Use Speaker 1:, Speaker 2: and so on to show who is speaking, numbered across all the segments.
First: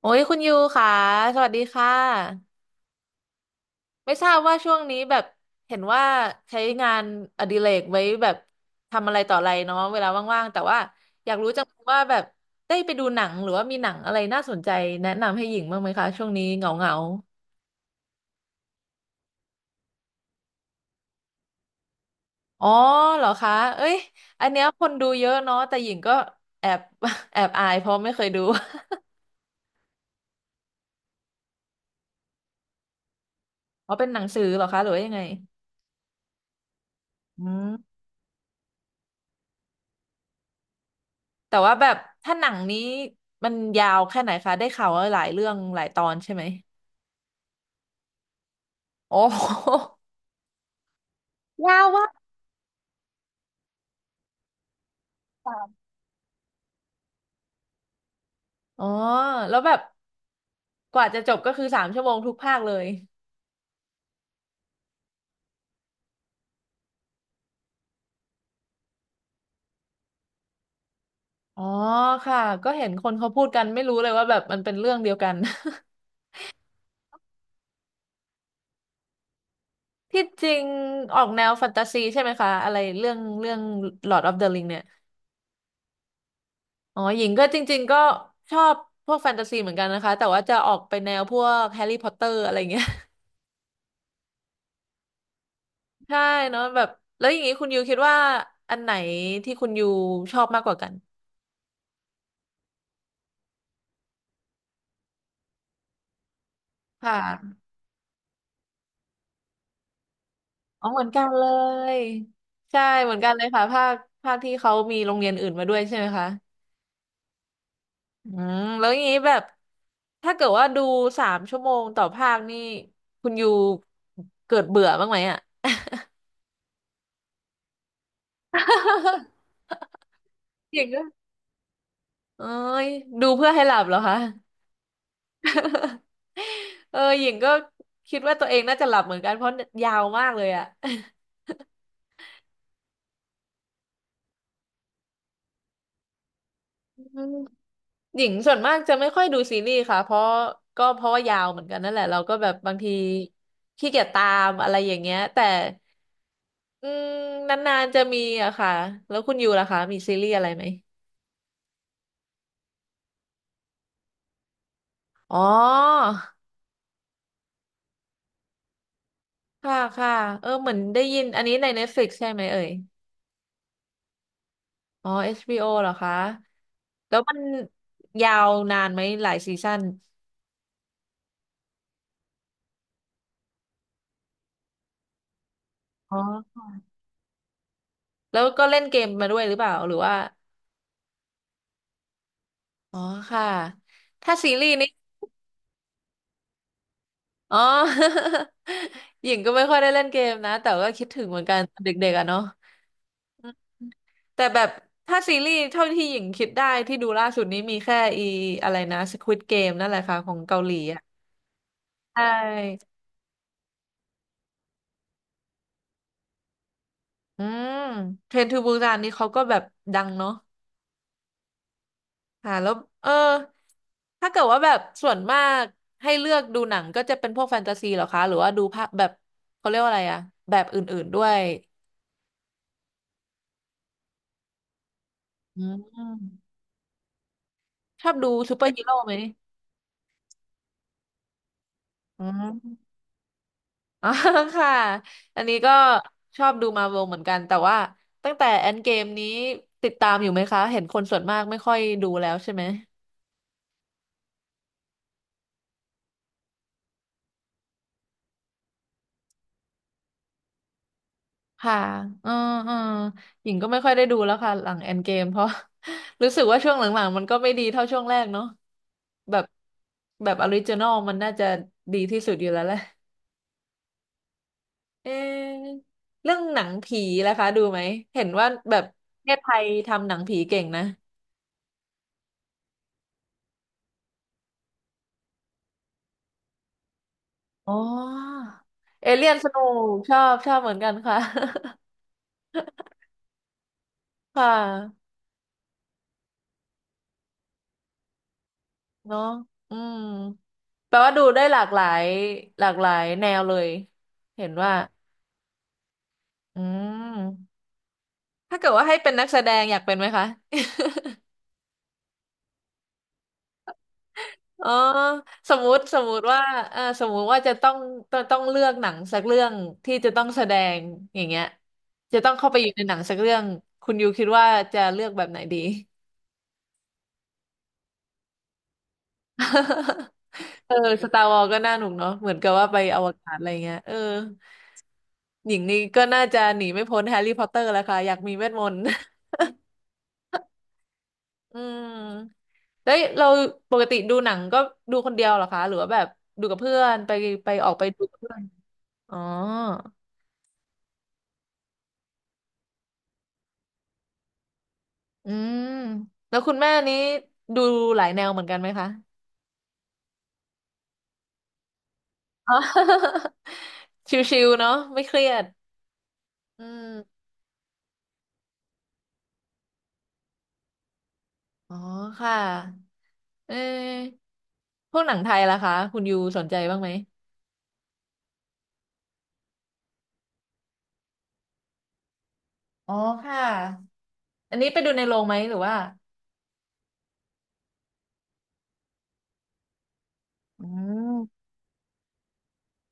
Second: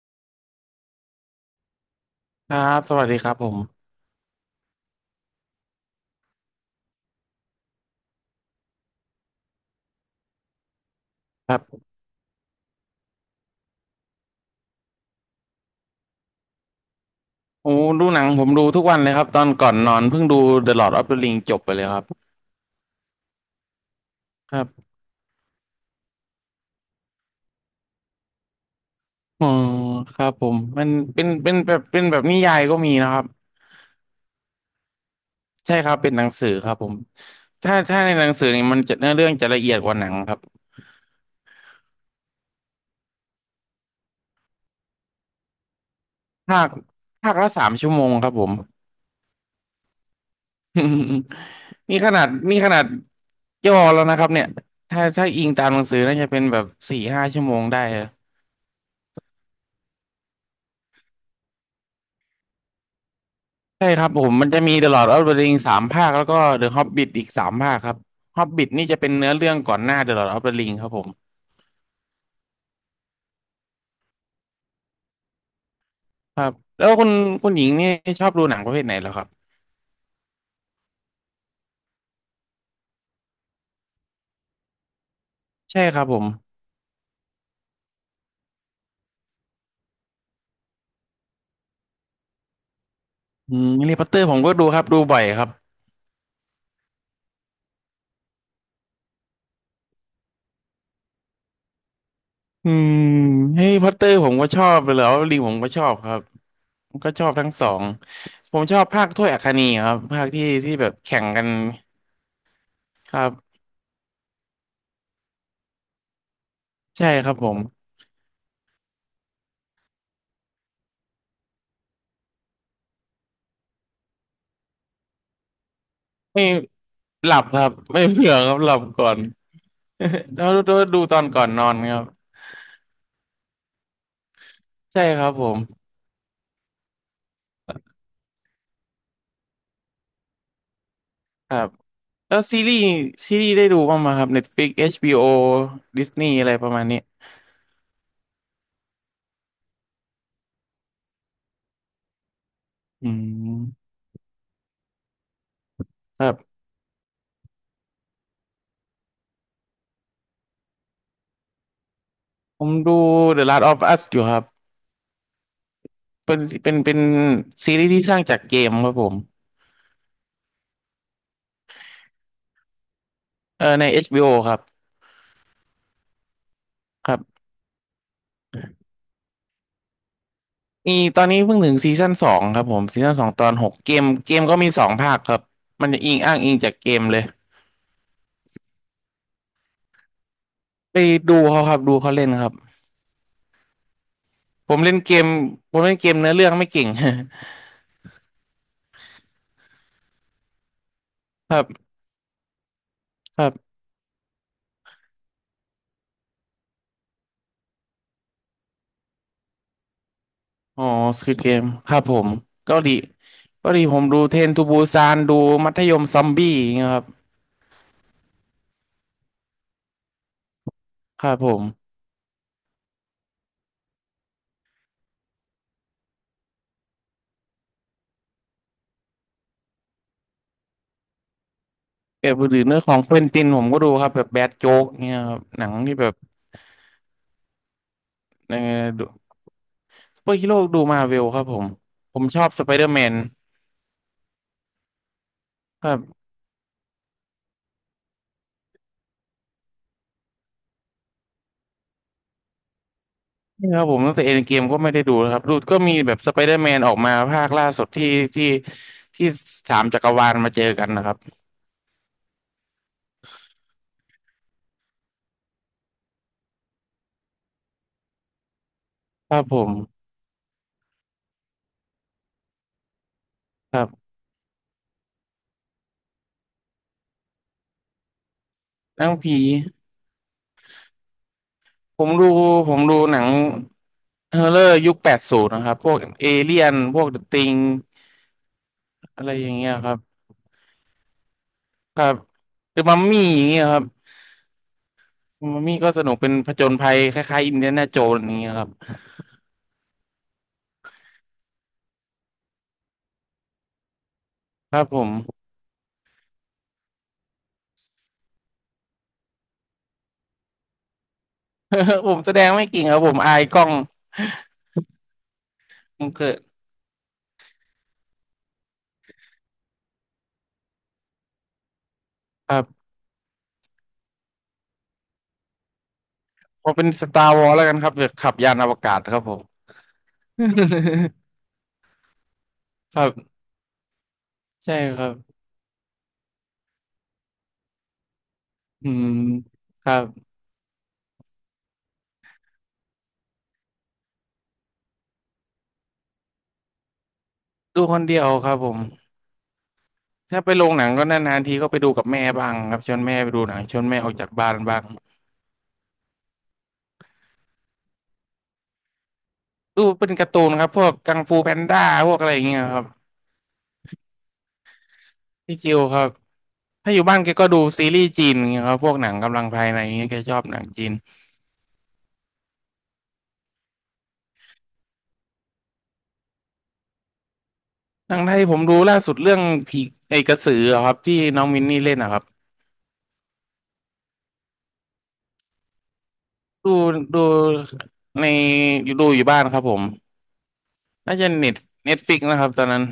Speaker 1: โอ้ยคุณยูค่ะสวัสดีค่ะ
Speaker 2: ครับสวัสดีครับผม
Speaker 1: ไม่ทราบว่าช่วงนี้แบบเห็นว่าใช้งานอดิเรกไว้แบบทำอะไรต่ออะไรเนาะเวลาว่างๆแต่ว่าอยากรู้
Speaker 2: ครั
Speaker 1: จัง
Speaker 2: บ
Speaker 1: ว่าแบบได้ไปดูหนังหรือว่ามีหนังอะไรน่าสนใจแนะนำให้หญิงบ้างไหมคะช่วงนี้เหงา
Speaker 2: โอ้ดูหนังผมดูทุกวันเลยครับตอนก่อนนอนเพิ่งดู The Lord of the Ring จบไปเลยครับ
Speaker 1: ๆอ๋อเหรอคะเอ้ยอัน
Speaker 2: ครั
Speaker 1: เนี้ยคน
Speaker 2: บ
Speaker 1: ดูเยอะเนาะแต่หญิงก็แอบ แอบอายเพราะไม่เคยดู
Speaker 2: อ๋อครับผมมันเป็น เป็นแบบนิยายก็มีนะครับ
Speaker 1: อ๋อเป็นหนังสือเหรอคะหรือว่ายังไง
Speaker 2: ใช่ครับเป็นหนังสือครับผม
Speaker 1: อื
Speaker 2: ถ้า
Speaker 1: ม
Speaker 2: ถ้าในหนังสือนี่มันจะเนื้อเรื่องจะละเอียดกว่าหนังครับ
Speaker 1: แต่ว่าแบบถ้าหนังนี้มันยาวแค่ไหนคะได้ข่าวว่าหลายเรื่องหลายตอนใช่ไหม
Speaker 2: ภาคภาคละ3 ชั่วโมงครับผม
Speaker 1: โอ้โหยาว
Speaker 2: นี่
Speaker 1: มา
Speaker 2: ข
Speaker 1: ก
Speaker 2: นาด นี่ขนาดย่อแล้วนะครับเนี่ยถ้าอิงตาม
Speaker 1: ค่
Speaker 2: หนังสือน่าจะเป็นแบบ4-5 ชั่วโมงได้
Speaker 1: อ๋อแล้วแบบกว่าจะจบก็คือสามชั่วโมงทุกภาคเลย
Speaker 2: ใช่ครับผมมันจะมี The Lord of the Rings สามภาคแล้วก็ The Hobbit อีกสามภาคครับ Hobbit นี่จะเป็นเนื้อเรื่องก่อนหน้า The Lord of the Rings ครับผม
Speaker 1: อ๋อค่ะก็เห็นคนเขาพูดกันไม่รู้เลยว่าแบบมันเป็นเรื่องเดียวกัน
Speaker 2: ครับแล้วคุณหญิงนี่ชอบดูหนังประเภทไหนเหรอครับ
Speaker 1: ที่จริงออกแนวแฟนตาซีใช่ไหมคะอะไรเรื่องเรื่อง Lord of the Ring เนี่ย
Speaker 2: ใช่ครับผม
Speaker 1: อ๋อหญิงก็จริงๆก็ชอบพวกแฟนตาซีเหมือนกันนะคะแต่ว่าจะออกไปแนวพวกแฮร์รี่พอตเตอร์อะไรเงี้ย
Speaker 2: อืมแฮร์รี่พอตเตอร์ผมก็ดูครับดูบ่อยครับ
Speaker 1: ใช่เนาะแบบแล้วอย่างนี้คุณยูคิดว่าอันไหนที่คุณยูชอบมากกว่ากัน
Speaker 2: อืมแฮร์รี่พอตเตอร์ผมก็ชอบเลยแล้วลิงผมก็ชอบครับผม
Speaker 1: ค
Speaker 2: ก็ชอบทั้ง
Speaker 1: ่ะ
Speaker 2: สองผมชอบภาคถ้วยอัคนีครับภาคที่
Speaker 1: อ๋
Speaker 2: แบ
Speaker 1: อ
Speaker 2: บ
Speaker 1: เหมือน
Speaker 2: แข่
Speaker 1: กั
Speaker 2: ง
Speaker 1: น
Speaker 2: กั
Speaker 1: เล
Speaker 2: น
Speaker 1: ยใช่เห
Speaker 2: ค
Speaker 1: มือน
Speaker 2: รั
Speaker 1: กันเลย
Speaker 2: บ
Speaker 1: ค่ะภาคภาคที่เขามีโรงเรียนอื่นมาด้วยใช่ไหมคะ
Speaker 2: ใช่ครับผม
Speaker 1: อืมแล้วอย่างนี้แบบถ้าเกิดว่าดูสามชั่วโมงต่อภาคนี่คุณยูเกิดเบื่อบ้างไหมอ่ะ
Speaker 2: ไม่หลับครับไม่เผื่อครับหลับก่อน แล้วดู
Speaker 1: หญิง
Speaker 2: ดู
Speaker 1: ก็
Speaker 2: ตอนก่อนนอนครับ
Speaker 1: เอ้ยดูเพื่อให้หลับเหรอคะ
Speaker 2: ใช่ครับผม
Speaker 1: เออหญิงก็คิดว่าตัวเองน่าจะหลับเหมือนกันเพราะยาวมากเลยอ่ะ
Speaker 2: ครับแล้วซีรีส์ได้ดูบ้างไหมครับ Netflix HBO Disney อะไรประมาณนี้
Speaker 1: อืม หญิงส่วนมากจะไม่ค่อยดูซีรีส์ค่ะเพราะก็เพราะว่ายาวเหมือนกันนั่นแหละเราก็แบบบางที
Speaker 2: อืม
Speaker 1: ขี้เกียจตามอะไรอย่างเงี้ยแต่
Speaker 2: ครับ
Speaker 1: อืมนานๆจะมีอะค่ะแล้วคุณยูล่ะคะมีซีรีส์อะไรไหม
Speaker 2: ผมดู The Last of Us อยู่ครับ
Speaker 1: อ๋อ
Speaker 2: เป็นซีรีส์ที่สร้างจากเกมครับผม
Speaker 1: ค่ะค่ะเออเหมือนได้ยินอันนี้ใน Netflix ใช่ไหมเอ่ย
Speaker 2: เออใน HBO ครับ
Speaker 1: อ๋อ HBO เหรอคะ
Speaker 2: ค
Speaker 1: แล้
Speaker 2: รั
Speaker 1: วมัน
Speaker 2: บ
Speaker 1: ยาวนานไหมหลายซีซั่น
Speaker 2: มีตอนนี้เพิ่งถึงซีซั่นสองครับผมซีซั่น 2 ตอน 6เกมก็มีสองภาคครับมันจะอิ
Speaker 1: อ๋
Speaker 2: ง
Speaker 1: อ
Speaker 2: อ้างอิงจากเกมเลย
Speaker 1: แล้วก็เล่นเกมมาด้วยหรือเปล่าหรือว่า
Speaker 2: ไปดูเขาครับดูเขาเล่นครับ
Speaker 1: อ๋อค่ะถ้าซีรี
Speaker 2: ผ
Speaker 1: ส์
Speaker 2: ม
Speaker 1: นี่
Speaker 2: เล่นเกมผมเล่นเกมเนื้อเรื่องไม่เก่ง
Speaker 1: อ๋อ หญิงก็ไม่ค่อยได้เล่นเกมนะ แต่ก็คิดถึงเหมือน
Speaker 2: ค
Speaker 1: กั
Speaker 2: รั
Speaker 1: น
Speaker 2: บ
Speaker 1: เด็กๆอะเนาะ
Speaker 2: ค
Speaker 1: อื
Speaker 2: รั
Speaker 1: ม
Speaker 2: บ
Speaker 1: แต่แบบถ้าซีรีส์เท่าที่หญิงคิดได้ที่ดูล่าสุดนี้มีแค่อีอะไรนะ Squid Game นั่นแหละค่ะของเกาหลี
Speaker 2: อ๋อ
Speaker 1: อ่ะ
Speaker 2: สควิดเกมครับผ
Speaker 1: ใช
Speaker 2: มก็
Speaker 1: ่
Speaker 2: ดีก็ดีผมดูเทรนทูบูซานดูมัธยมซอมบี้อย่างเงี้ยครับ
Speaker 1: อืมเทรนทูบูซานนี่เขาก็แบบดังเนาะ
Speaker 2: ครับผม
Speaker 1: ค่ะแล้วเออถ้าเกิดว่าแบบส่วนมากให้เลือกดูหนังก็จะเป็นพวกแฟนตาซีเหรอคะหรือว่าดูภาพแบบเขาเรียกว่าอะไรอะแบบอื่นๆด้วย
Speaker 2: แบบหรือเนื้อของเควินตินผมก็ดูครับแบบแบดโจ๊กเงี้ยครับ
Speaker 1: อื
Speaker 2: หนังที่แบบ
Speaker 1: มชอบดู
Speaker 2: เอ
Speaker 1: ซู
Speaker 2: อ
Speaker 1: เปอร์ฮีโร่
Speaker 2: ดู
Speaker 1: ไหม
Speaker 2: ซูเปอร์ฮีโร่ดูมาเวลครับผมผ
Speaker 1: อื
Speaker 2: มช
Speaker 1: ม
Speaker 2: อบสไปเดอร์ แมน
Speaker 1: อ๋อ ค่ะอันนี้ก็
Speaker 2: ครับ
Speaker 1: ชอบดูมาร์วเหมือนกันแต่ว่าตั้งแต่แอนเกมนี้ติดตามอยู่ไหมคะเห็นคนส่วนมากไม่ค่อยดูแล้วใช่ไหม
Speaker 2: นี่ครับผมตั้งแต่เอ็นเกมก็ไม่ได้ดูนะครับดูก็มีแบบสไปเดอร์แมนออกมาภาคล่าสุดที่ที่สามจักรวาลมาเจอกันนะครับ
Speaker 1: ค่ะอืออือหญิงก็ไม่ค่อยได้ดูแล้วค่ะหลังแอนเกมเพราะ รู้สึกว่าช่วงหลังๆมันก็ไม่ดีเท่าช่วงแรกเนาะ
Speaker 2: ค
Speaker 1: แบ
Speaker 2: รับ
Speaker 1: บ
Speaker 2: ผม
Speaker 1: แบบออริจินอลมันน่าจะดีที่สุดอยู่แล้วแหละ
Speaker 2: ครับ
Speaker 1: เอะเรื่องหนังผีนะคะดูไหมเห็นว่าแบบ
Speaker 2: หนัง
Speaker 1: ประเท
Speaker 2: ผี
Speaker 1: ศไทยทำหนังผีเก่งนะ
Speaker 2: ผมดูผมดูหนัง เฮอร์เรอร์ยุค 80นะครับพวกเอเลี่ยนพวกเดอะติง
Speaker 1: อ๋อเอ
Speaker 2: อะ
Speaker 1: เลี่
Speaker 2: ไร
Speaker 1: ยน
Speaker 2: อ
Speaker 1: ส
Speaker 2: ย่าง
Speaker 1: นุ
Speaker 2: เงี้ยค
Speaker 1: ก
Speaker 2: รับ
Speaker 1: ชอบชอบเหมือนกันค่ะ
Speaker 2: ครับหรือมัมมี่อย่างเงี้ยครับ
Speaker 1: ค่ะ
Speaker 2: มัมมี่ก็สนุกเป็นผจญภัยคล้ายๆอินเดียนาโจนส์อย่างเงี้ยครับ
Speaker 1: เนาะอืมแปลว่าดูได้หลากหลายหลากหลายแนวเลยเห็นว่า
Speaker 2: ครับผม
Speaker 1: อืมถ้าเกิดว่าให้เป็นนักแสดงอยากเป็นไหมคะ
Speaker 2: ผมแสดงไม่เก่งครับผมอายกล้อง
Speaker 1: อ๋อสมมุติส
Speaker 2: ผ
Speaker 1: ม
Speaker 2: ม
Speaker 1: มุ
Speaker 2: เกิ
Speaker 1: ติ
Speaker 2: ด
Speaker 1: ว่าเออสมมุติว่าจะต้องต้องต้องเลือกหนังสักเรื่องที่จะต้องแสดงอย่างเงี้ยจะต้องเข้า
Speaker 2: ค
Speaker 1: ไป
Speaker 2: รั
Speaker 1: อยู่ใน
Speaker 2: บ
Speaker 1: หนังสักเรื่องคุณยูคิดว่าจะเลือกแบบไหนดี
Speaker 2: พอเป็นสตาร์วอลแล้วกันครับเดี๋ยวขับยานอวกาศครับผม
Speaker 1: เออส ตาร์วอลก็น่าหนุกเนาะเหมือนกับว่าไปอ
Speaker 2: ครั
Speaker 1: วกาศ
Speaker 2: บ
Speaker 1: อะไรเงี้ยเออ
Speaker 2: ใช่ครับ
Speaker 1: หญิงนี่ก็น่าจะหนีไม่พ้นแฮร์รี่พอตเตอร์แล้วค่ะอยากมีเวทมนต์
Speaker 2: อืมครับ
Speaker 1: อืมแล้วเราปกติดูหนังก็ดูคนเดียวเหรอคะหรือว่าแบบดูกับเพื่อนไปไปออก
Speaker 2: ดู
Speaker 1: ไป
Speaker 2: ค
Speaker 1: ดู
Speaker 2: น
Speaker 1: กั
Speaker 2: เดี
Speaker 1: บ
Speaker 2: ยว
Speaker 1: เพื่อน
Speaker 2: ครับผม
Speaker 1: อ๋อ
Speaker 2: ถ้าไปโรงหนังก็นานๆทีก็ไปดูกับแม่บ้างครับชวนแม่ไปดูหนังชวนแม่ออกจากบ้านบ้าง
Speaker 1: อืมแล้วคุณแม่นี้ดูหลายแนวเหมือนกันไหมคะ
Speaker 2: ดูเป็นการ์ตูนครับพวกกังฟูแพนด้าพวกอะไรอย่าง
Speaker 1: อ๋
Speaker 2: เงี้
Speaker 1: อ
Speaker 2: ยครับ
Speaker 1: ชิวๆเนาะไม่เครียด
Speaker 2: พี่คิวครับ
Speaker 1: อื
Speaker 2: ถ้าอยู่
Speaker 1: ม
Speaker 2: บ้านแกก็ดูซีรีส์จีนอย่างเงี้ยครับพวกหนังกำลังภายในอย่างเงี้ยแกชอบหนังจีน
Speaker 1: อ๋อค่ะ เออพวกหนังไทยล่ะคะคุณยูสนใจบ้างไหม
Speaker 2: หนังไทยผมดูล่าสุดเรื่องผีไอ้กระสืออะครับที่น้องมินนี่เล่นนะครับ
Speaker 1: อ๋อค่ะอันนี้ไปดูในโรงไหมหรือว่า
Speaker 2: ดูดูในดูอยู่บ้านครับผม
Speaker 1: อื
Speaker 2: น่าจะ
Speaker 1: ม
Speaker 2: เน็ตเน็ตฟิกนะครับตอนนั้น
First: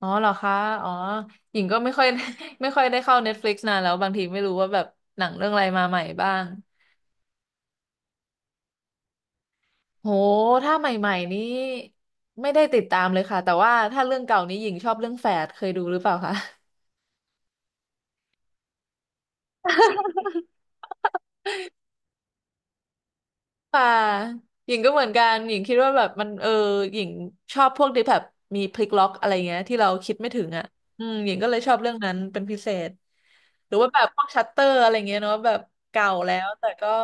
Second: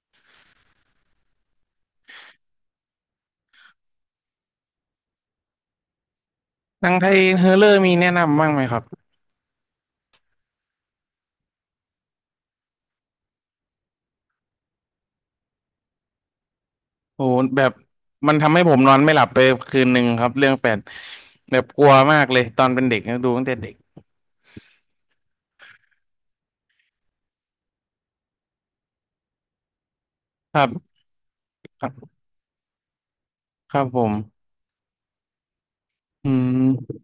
Speaker 1: อ๋อเหรอคะอ๋อหญิงก็ไม่ค่อย ไม่ค่อยได้เข้า Netflix นานแล้วบางทีไม่รู้ว่าแบบหนังเรื่องอะไรมาใหม่บ้าง
Speaker 2: หนังไทยเฮอร์เรอร์มีแนะนำบ้างไหมครับ
Speaker 1: โหถ้าใหม่ๆนี้ไม่ได้ติดตามเลยค่ะแต่ว่าถ้าเรื่องเก่านี้หญิงชอบเรื่องแฝดเคยดูหรือเปล่าคะ
Speaker 2: โอ้โหแบบมันทำให้ผมนอนไม่หลับไปคืนหนึ่งครับเรื่องแปดแบบกลัวมากเลยตอนเป็นเด็กนะดูตั้งแต่เด็ก
Speaker 1: ค่ะหญิงก็เหมือนกันหญิงคิดว่าแบบมันหญิงชอบพวกที่แบบมีพลิกล็อกอะไรเงี้ยที่เราคิดไม่ถึง
Speaker 2: ครั
Speaker 1: อ่ะ
Speaker 2: บ
Speaker 1: อืมหญิงก็เลยชอบ
Speaker 2: ครั
Speaker 1: เรื่องนั้
Speaker 2: บ
Speaker 1: นเป็นพิเศษ ห
Speaker 2: ค
Speaker 1: รือ
Speaker 2: รับ
Speaker 1: ว่า
Speaker 2: ผ
Speaker 1: แบบ
Speaker 2: ม
Speaker 1: พวกชัตเตอร์อะไรเงี้ยเนาะแบบเก่า
Speaker 2: อื
Speaker 1: แล้วแต่ก็
Speaker 2: ม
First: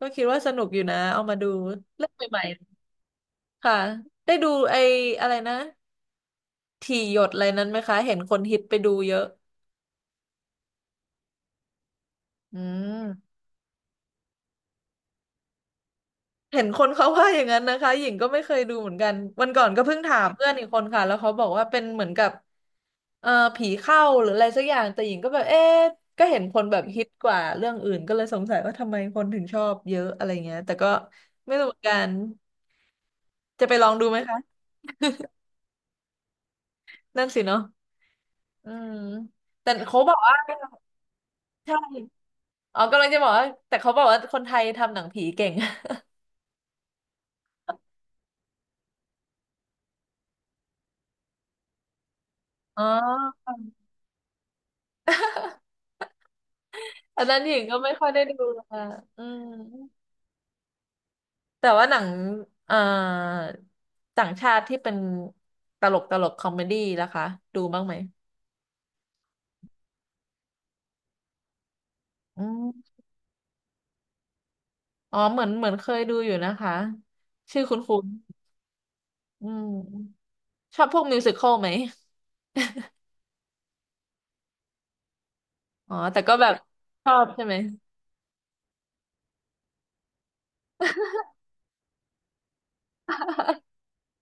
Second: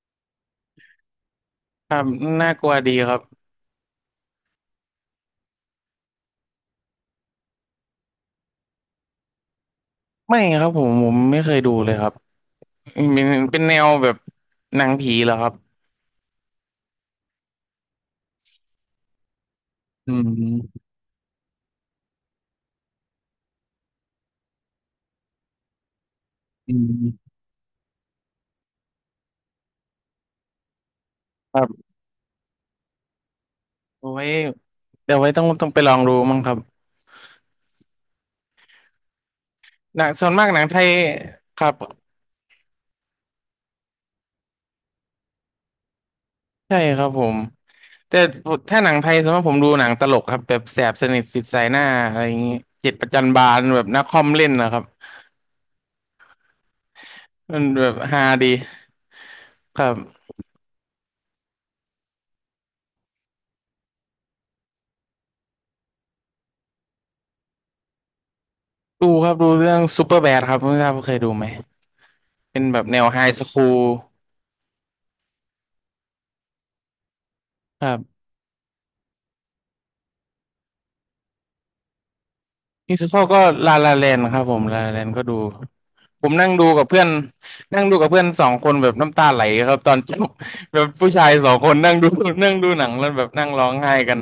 Speaker 1: คิดว่าสนุกอยู่นะเอามาดู
Speaker 2: ครับ
Speaker 1: เรื่องใหม่
Speaker 2: น่ากลัวดีครับ
Speaker 1: ๆค่ะได้ดูไอ้อะไรนะถี่หยดอะไรนั้นไหมคะเห็นคนฮิตไปดูเยอะ
Speaker 2: ไม่ครับผมไม่เคยดูเลยครับ
Speaker 1: อื
Speaker 2: เป็น
Speaker 1: ม
Speaker 2: เป็นแนวแบบหนังผีเหรอครับ
Speaker 1: เห็นคนเขาว่าอย่างนั้นนะคะหญิงก็ไม่เคยดูเหมือนกัน วันก่อนก็เพิ่ง
Speaker 2: อื
Speaker 1: ถามเพื่อนอีกค
Speaker 2: ม
Speaker 1: นค่ะ แล้วเขาบอกว่าเป็นเหมือนกับเอ่อผีเข้าหรืออะไรสักอย่าง แต่หญิงก็แบบเอ๊ะก็เห็นคน
Speaker 2: อื
Speaker 1: แบบฮิตก
Speaker 2: ม
Speaker 1: ว่าเรื่องอื่นก็เลยสงสัยว่าทำไมคนถึงชอบเยอะอะไรเงี้ยแต่ก็ไม่
Speaker 2: ครั
Speaker 1: รู้เหมือ
Speaker 2: บ
Speaker 1: นกัน จะไปลองดู
Speaker 2: เอา
Speaker 1: ไหม
Speaker 2: ไว้
Speaker 1: คะ
Speaker 2: เดี๋ยวไว้ต้องไปลองดูมั้งครับ
Speaker 1: นั่นสิเนาะอืมแต่เขา
Speaker 2: หนั
Speaker 1: บ
Speaker 2: ง
Speaker 1: อก
Speaker 2: ส่วน
Speaker 1: ว่า
Speaker 2: มากหนังไทยครับ
Speaker 1: ใช่อ๋อกำลังจะบอกว่าแต่เขาบอกว่าคนไทยทำหนังผีเก่ง
Speaker 2: ใช่ครับผมแต่ถ้าหนังไทยส่วนมากผมดูหนังตลกครับแบบแสบสนิทสิทธิ์สายหน้าอะไรอย่างงี้
Speaker 1: อ๋อ
Speaker 2: เจ็ดประจันบานแบบนักคอมเล่นนะครับ
Speaker 1: อันนั้นหญิ
Speaker 2: มั
Speaker 1: ง
Speaker 2: น
Speaker 1: ก็
Speaker 2: แบ
Speaker 1: ไม่
Speaker 2: บ
Speaker 1: ค่อยได้
Speaker 2: ฮา
Speaker 1: ดู
Speaker 2: ดี
Speaker 1: ค่ะอืม
Speaker 2: ครับ
Speaker 1: แต่ว่าหนังเอ่อต่างชาติที่เป็นตลกคอมเมดี้ล่ะคะดูบ้างไหม
Speaker 2: ดูครับดูเรื่องซูเปอร์แบดครับไม่ทราบว่าเคยดูไหม
Speaker 1: อื
Speaker 2: เป็นแบบ
Speaker 1: ม
Speaker 2: แนวไฮสคูล
Speaker 1: อ๋อเหมือนเคยดูอยู่นะคะชื่อ
Speaker 2: ครั
Speaker 1: คุณ
Speaker 2: บ
Speaker 1: อืมชอบพวกมิวสิคอลไหม
Speaker 2: มิวสิคก็ลาลาแลนครับผมลาลาแลนก็ดู
Speaker 1: อ๋อแต่
Speaker 2: ผม
Speaker 1: ก็แบ
Speaker 2: นั่ง
Speaker 1: บ
Speaker 2: ดูกับเพื่อ
Speaker 1: ช
Speaker 2: น
Speaker 1: อบใช่ไหม
Speaker 2: นั่งดูกับเพื่อนสองคนแบบน้ำตาไหลครับตอนจบแบบผู้ชายสองคนนั่งดูนั่งดูหนังแล้วแบบนั่งร้องไห้กัน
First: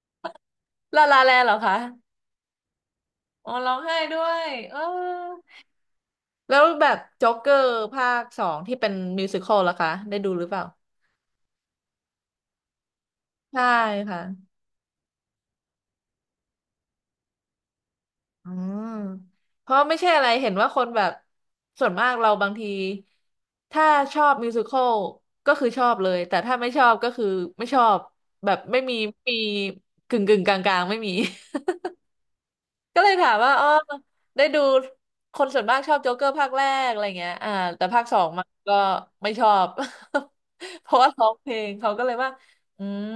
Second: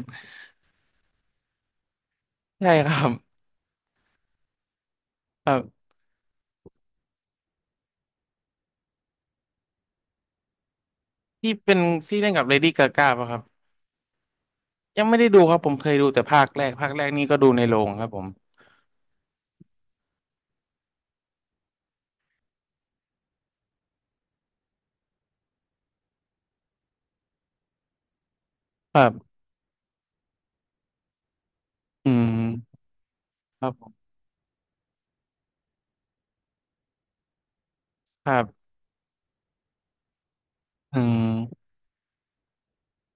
Speaker 1: ลาลาแลนด์เหรอคะ
Speaker 2: ใช่ครับ
Speaker 1: อ๋อร้องไห้ด้วยเออ
Speaker 2: ครับ
Speaker 1: แล้วแบบจ็อกเกอร์ภาคสองที่เป็นมิวสิคอลล่ะคะได้ดูหรือเปล่า
Speaker 2: ที่เป็นที่เล่นกับเลดี้กาก้าป่ะครับ
Speaker 1: ใช่ค่ะ
Speaker 2: ยังไม่ได้ดูครับผมเคยดูแต่ภาคแรกภาคแรกนี่ก็ดูในโรงครับผม
Speaker 1: อืมเพราะไม่ใช่อะไรเห็นว่าคนแบบส่วนมากเราบางทีถ้าชอบมิวสิควลก็คือชอบเลยแต่ถ้าไม่ชอบก็คือไม่ชอบแบบไม่มี
Speaker 2: ครั
Speaker 1: มี
Speaker 2: บ
Speaker 1: กึ่งกึ่งกลางกลางๆไม่มี
Speaker 2: อืม
Speaker 1: ก็เลยถามว่า
Speaker 2: ค
Speaker 1: อ๋อ
Speaker 2: รับผม
Speaker 1: ได้ดูคนส่วนมากชอบโจ๊กเกอร์ภาคแรกอะไรเงี้ยอ่าแต่ภาคสอ
Speaker 2: ค
Speaker 1: ง
Speaker 2: รั
Speaker 1: มัน
Speaker 2: บ
Speaker 1: ก็ไม่ชอบ เพ
Speaker 2: อื
Speaker 1: ราะว่าร้องเพล
Speaker 2: ม
Speaker 1: งเขาก็เลยว่าอืม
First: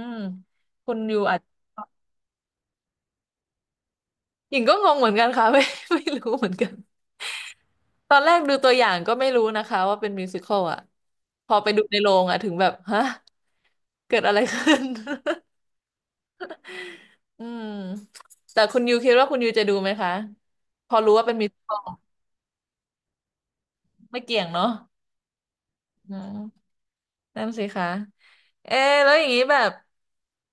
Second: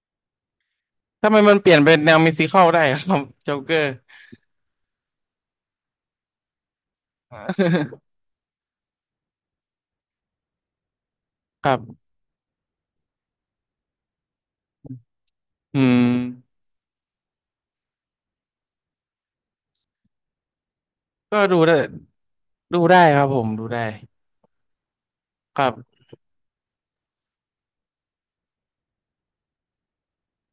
Speaker 1: คุณยู
Speaker 2: ทำไม
Speaker 1: อาจ
Speaker 2: มันเปลี่ยนเป็นแนวมิวสิคัลได้ครับโจ๊กเกอร์
Speaker 1: หญิงก็งงเหมือนกันค่ะ ไม่ไม่รู้เหมือนกัน ตอ นแรกดูตัวอย่างก็ไม่รู้นะคะว่าเป็นมิวสิคอลอ่ะพอ
Speaker 2: ค
Speaker 1: ไป
Speaker 2: รั
Speaker 1: ดูใน
Speaker 2: บ
Speaker 1: โรงอ่ะถึงแบบฮะเกิดอะไรขึ้น
Speaker 2: อืม
Speaker 1: อืมแต่คุณยูคิดว่าคุณยูจะดูไหมคะพอรู้ว่าเป็น
Speaker 2: ก็
Speaker 1: มิว
Speaker 2: ดู
Speaker 1: สิค
Speaker 2: ได้
Speaker 1: อล
Speaker 2: ดูได้ครับผมดูได้
Speaker 1: ไม่เกี่ยงเนาะ
Speaker 2: ครับ
Speaker 1: อืมนั่นสิคะเอะแล้วอย่างนี้แบบ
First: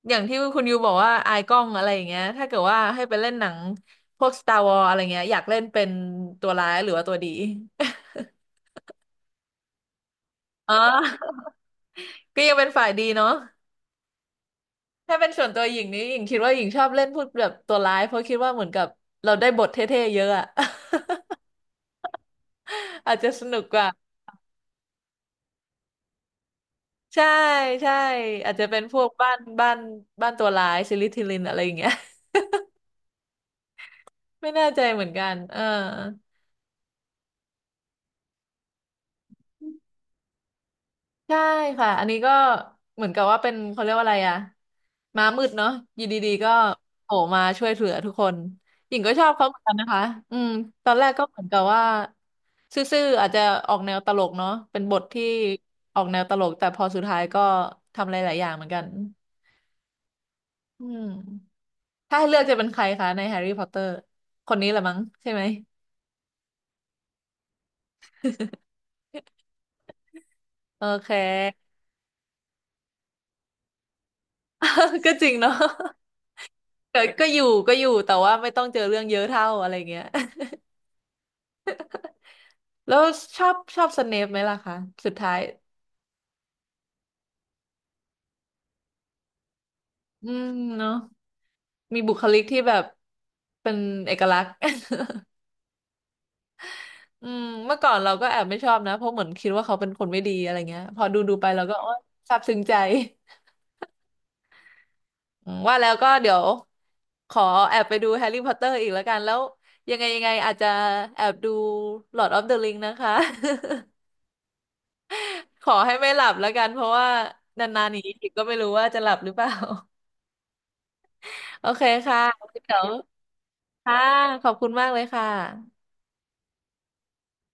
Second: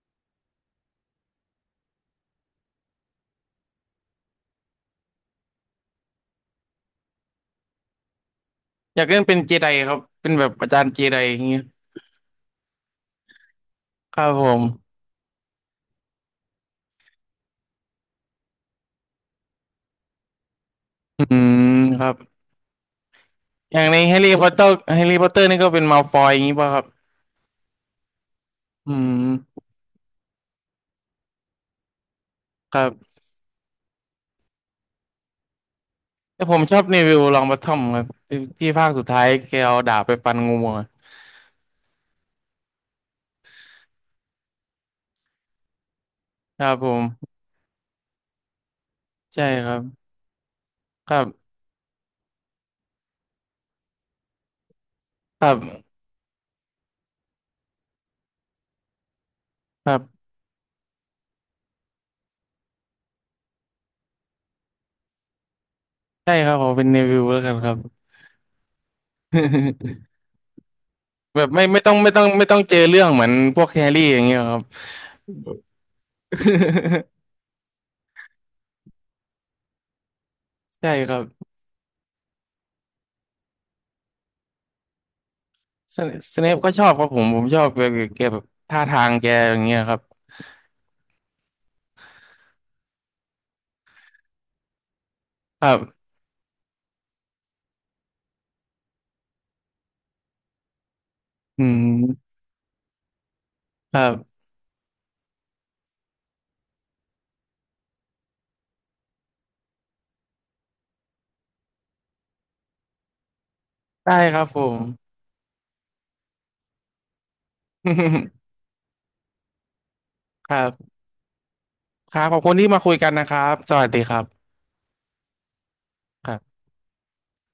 Speaker 1: อย่างที่คุณยูบอกว่าอายกล้องอะไรอย่างเงี้ยถ้าเกิดว่าให้ไปเล่นหนังพวก Star Wars อะไรเงี้ยอยากเล่นเป็นตัวร้ายหรือว่าตัวดี
Speaker 2: อยากเล่นเป็นเจไดครับเป็นแบบ อา
Speaker 1: อ๋อ
Speaker 2: จารย์เจไดอย่างเงี้ย
Speaker 1: ก็ยังเป็นฝ่ายดีเนาะ
Speaker 2: ครับผม
Speaker 1: ถ้าเป็นส่วนตัวหญิงนี้หญิงคิดว่าหญิงชอบเล่นพูดแบบตัวร้ายเพราะคิดว่าเหมือนกับเราได้บทเท่ๆเยอะอะ
Speaker 2: อืมครับ
Speaker 1: อาจจะสนุก
Speaker 2: อ
Speaker 1: ก
Speaker 2: ย่า
Speaker 1: ว่า
Speaker 2: งในแฮร์รี่พอตเตอร์แฮร์รี่พอตเตอร์นี่ก็เป็นมัลฟอยอย่างงี้ป่ะครับ
Speaker 1: ใช่ใช่อาจจะเป็น
Speaker 2: อื
Speaker 1: พวกบ้าน
Speaker 2: ม
Speaker 1: บ้านตัวร้ายซิลิทิลินอะไรอย่างเงี้ย
Speaker 2: ครับ
Speaker 1: ไม่แน่ใจเหมือนกันเออ
Speaker 2: แต่ผมชอบเนวิลลองบอททอมครับที่ภาคสุดท้ายแกเอาดาบไปฟันงูอะ
Speaker 1: ใช่ค่ะอันนี้ก็เหมือนกับว่าเป็นเขาเรียกว่าอะไรอะม้ามืดเนาะอยู่ดีๆก็
Speaker 2: ครับผม
Speaker 1: โผล่มาช่วยเหลือทุกคนหญิงก็ชอบ
Speaker 2: ใช่
Speaker 1: เขาเหมือน
Speaker 2: ค
Speaker 1: กัน
Speaker 2: รับ
Speaker 1: นะคะอืมตอนแร
Speaker 2: ค
Speaker 1: ก
Speaker 2: รั
Speaker 1: ก็เหมือน
Speaker 2: บ
Speaker 1: กับว่าซื่อๆอาจจะออกแนวตลกเนาะเป็นบทที่
Speaker 2: ครับ
Speaker 1: ออกแนวตลกแต่พอสุดท้ายก็ทำหลายๆอย่างเหมือนกัน
Speaker 2: ครับ
Speaker 1: อืมถ้าให้เลือกจะเป็นใครคะในแฮร์รี่พอตเตอร์คนนี้แหละมั้งใช่ไหม
Speaker 2: ใช่ครับผมเป็นเนวิลแล้วกันครับ
Speaker 1: โอเค
Speaker 2: แบบไม่ไม่ต้องไม่ต้องไม่ต้องเจอเรื่องเหมือนพวกแฮร์รี่อย่างเงี้ยครับ
Speaker 1: ก็จริงเนาะ ก็ก็อยู่แต่ว่าไม่ต้องเจอเรื่องเยอะเท่าอะไรเงี้ย
Speaker 2: ใช่ครับ
Speaker 1: แล้วชอบสเนปไหมล่ะคะสุดท้าย
Speaker 2: สเนปก็ชอบครับผมผมชอบแกแกแบบท่าทางแกอย่างเงี้ยครับ
Speaker 1: อืมเนาะมีบุคลิกที่แบบเป็นเอกลักษณ์
Speaker 2: ครับ
Speaker 1: อืมเมื่อก่อนเราก็แอบไม่ชอบนะเพราะเหมือนคิดว่าเขาเป็นคนไม่ดีอะไรเงี้ยพอดูไป
Speaker 2: อื
Speaker 1: เราก็โอ๊ย
Speaker 2: ม
Speaker 1: ซาบซึ้งใจ
Speaker 2: ครับ
Speaker 1: อืมว่าแล้วก็เดี๋ยวขอแอบไปดูแฮร์รี่พอตเตอร์อีกแล้วกันแล้วยังไงอาจจะแอบดูลอร์ดออฟเดอะริงนะคะ
Speaker 2: ได้ครับผม
Speaker 1: ขอให้ไม่หลับแล้วกันเพราะว่านานๆนี้อีกก็ไม่ รู้ว่าจะหลับหรือเปล่า
Speaker 2: ครับ
Speaker 1: โอเค
Speaker 2: ค
Speaker 1: ค่ะ
Speaker 2: รับขอบคุณที่
Speaker 1: เดี๋ย
Speaker 2: มา
Speaker 1: ว
Speaker 2: คุยกันนะครับสวัส
Speaker 1: ค่ะ
Speaker 2: ดีครั
Speaker 1: ขอบ
Speaker 2: บ
Speaker 1: คุณมากเลยค่ะ
Speaker 2: ครับ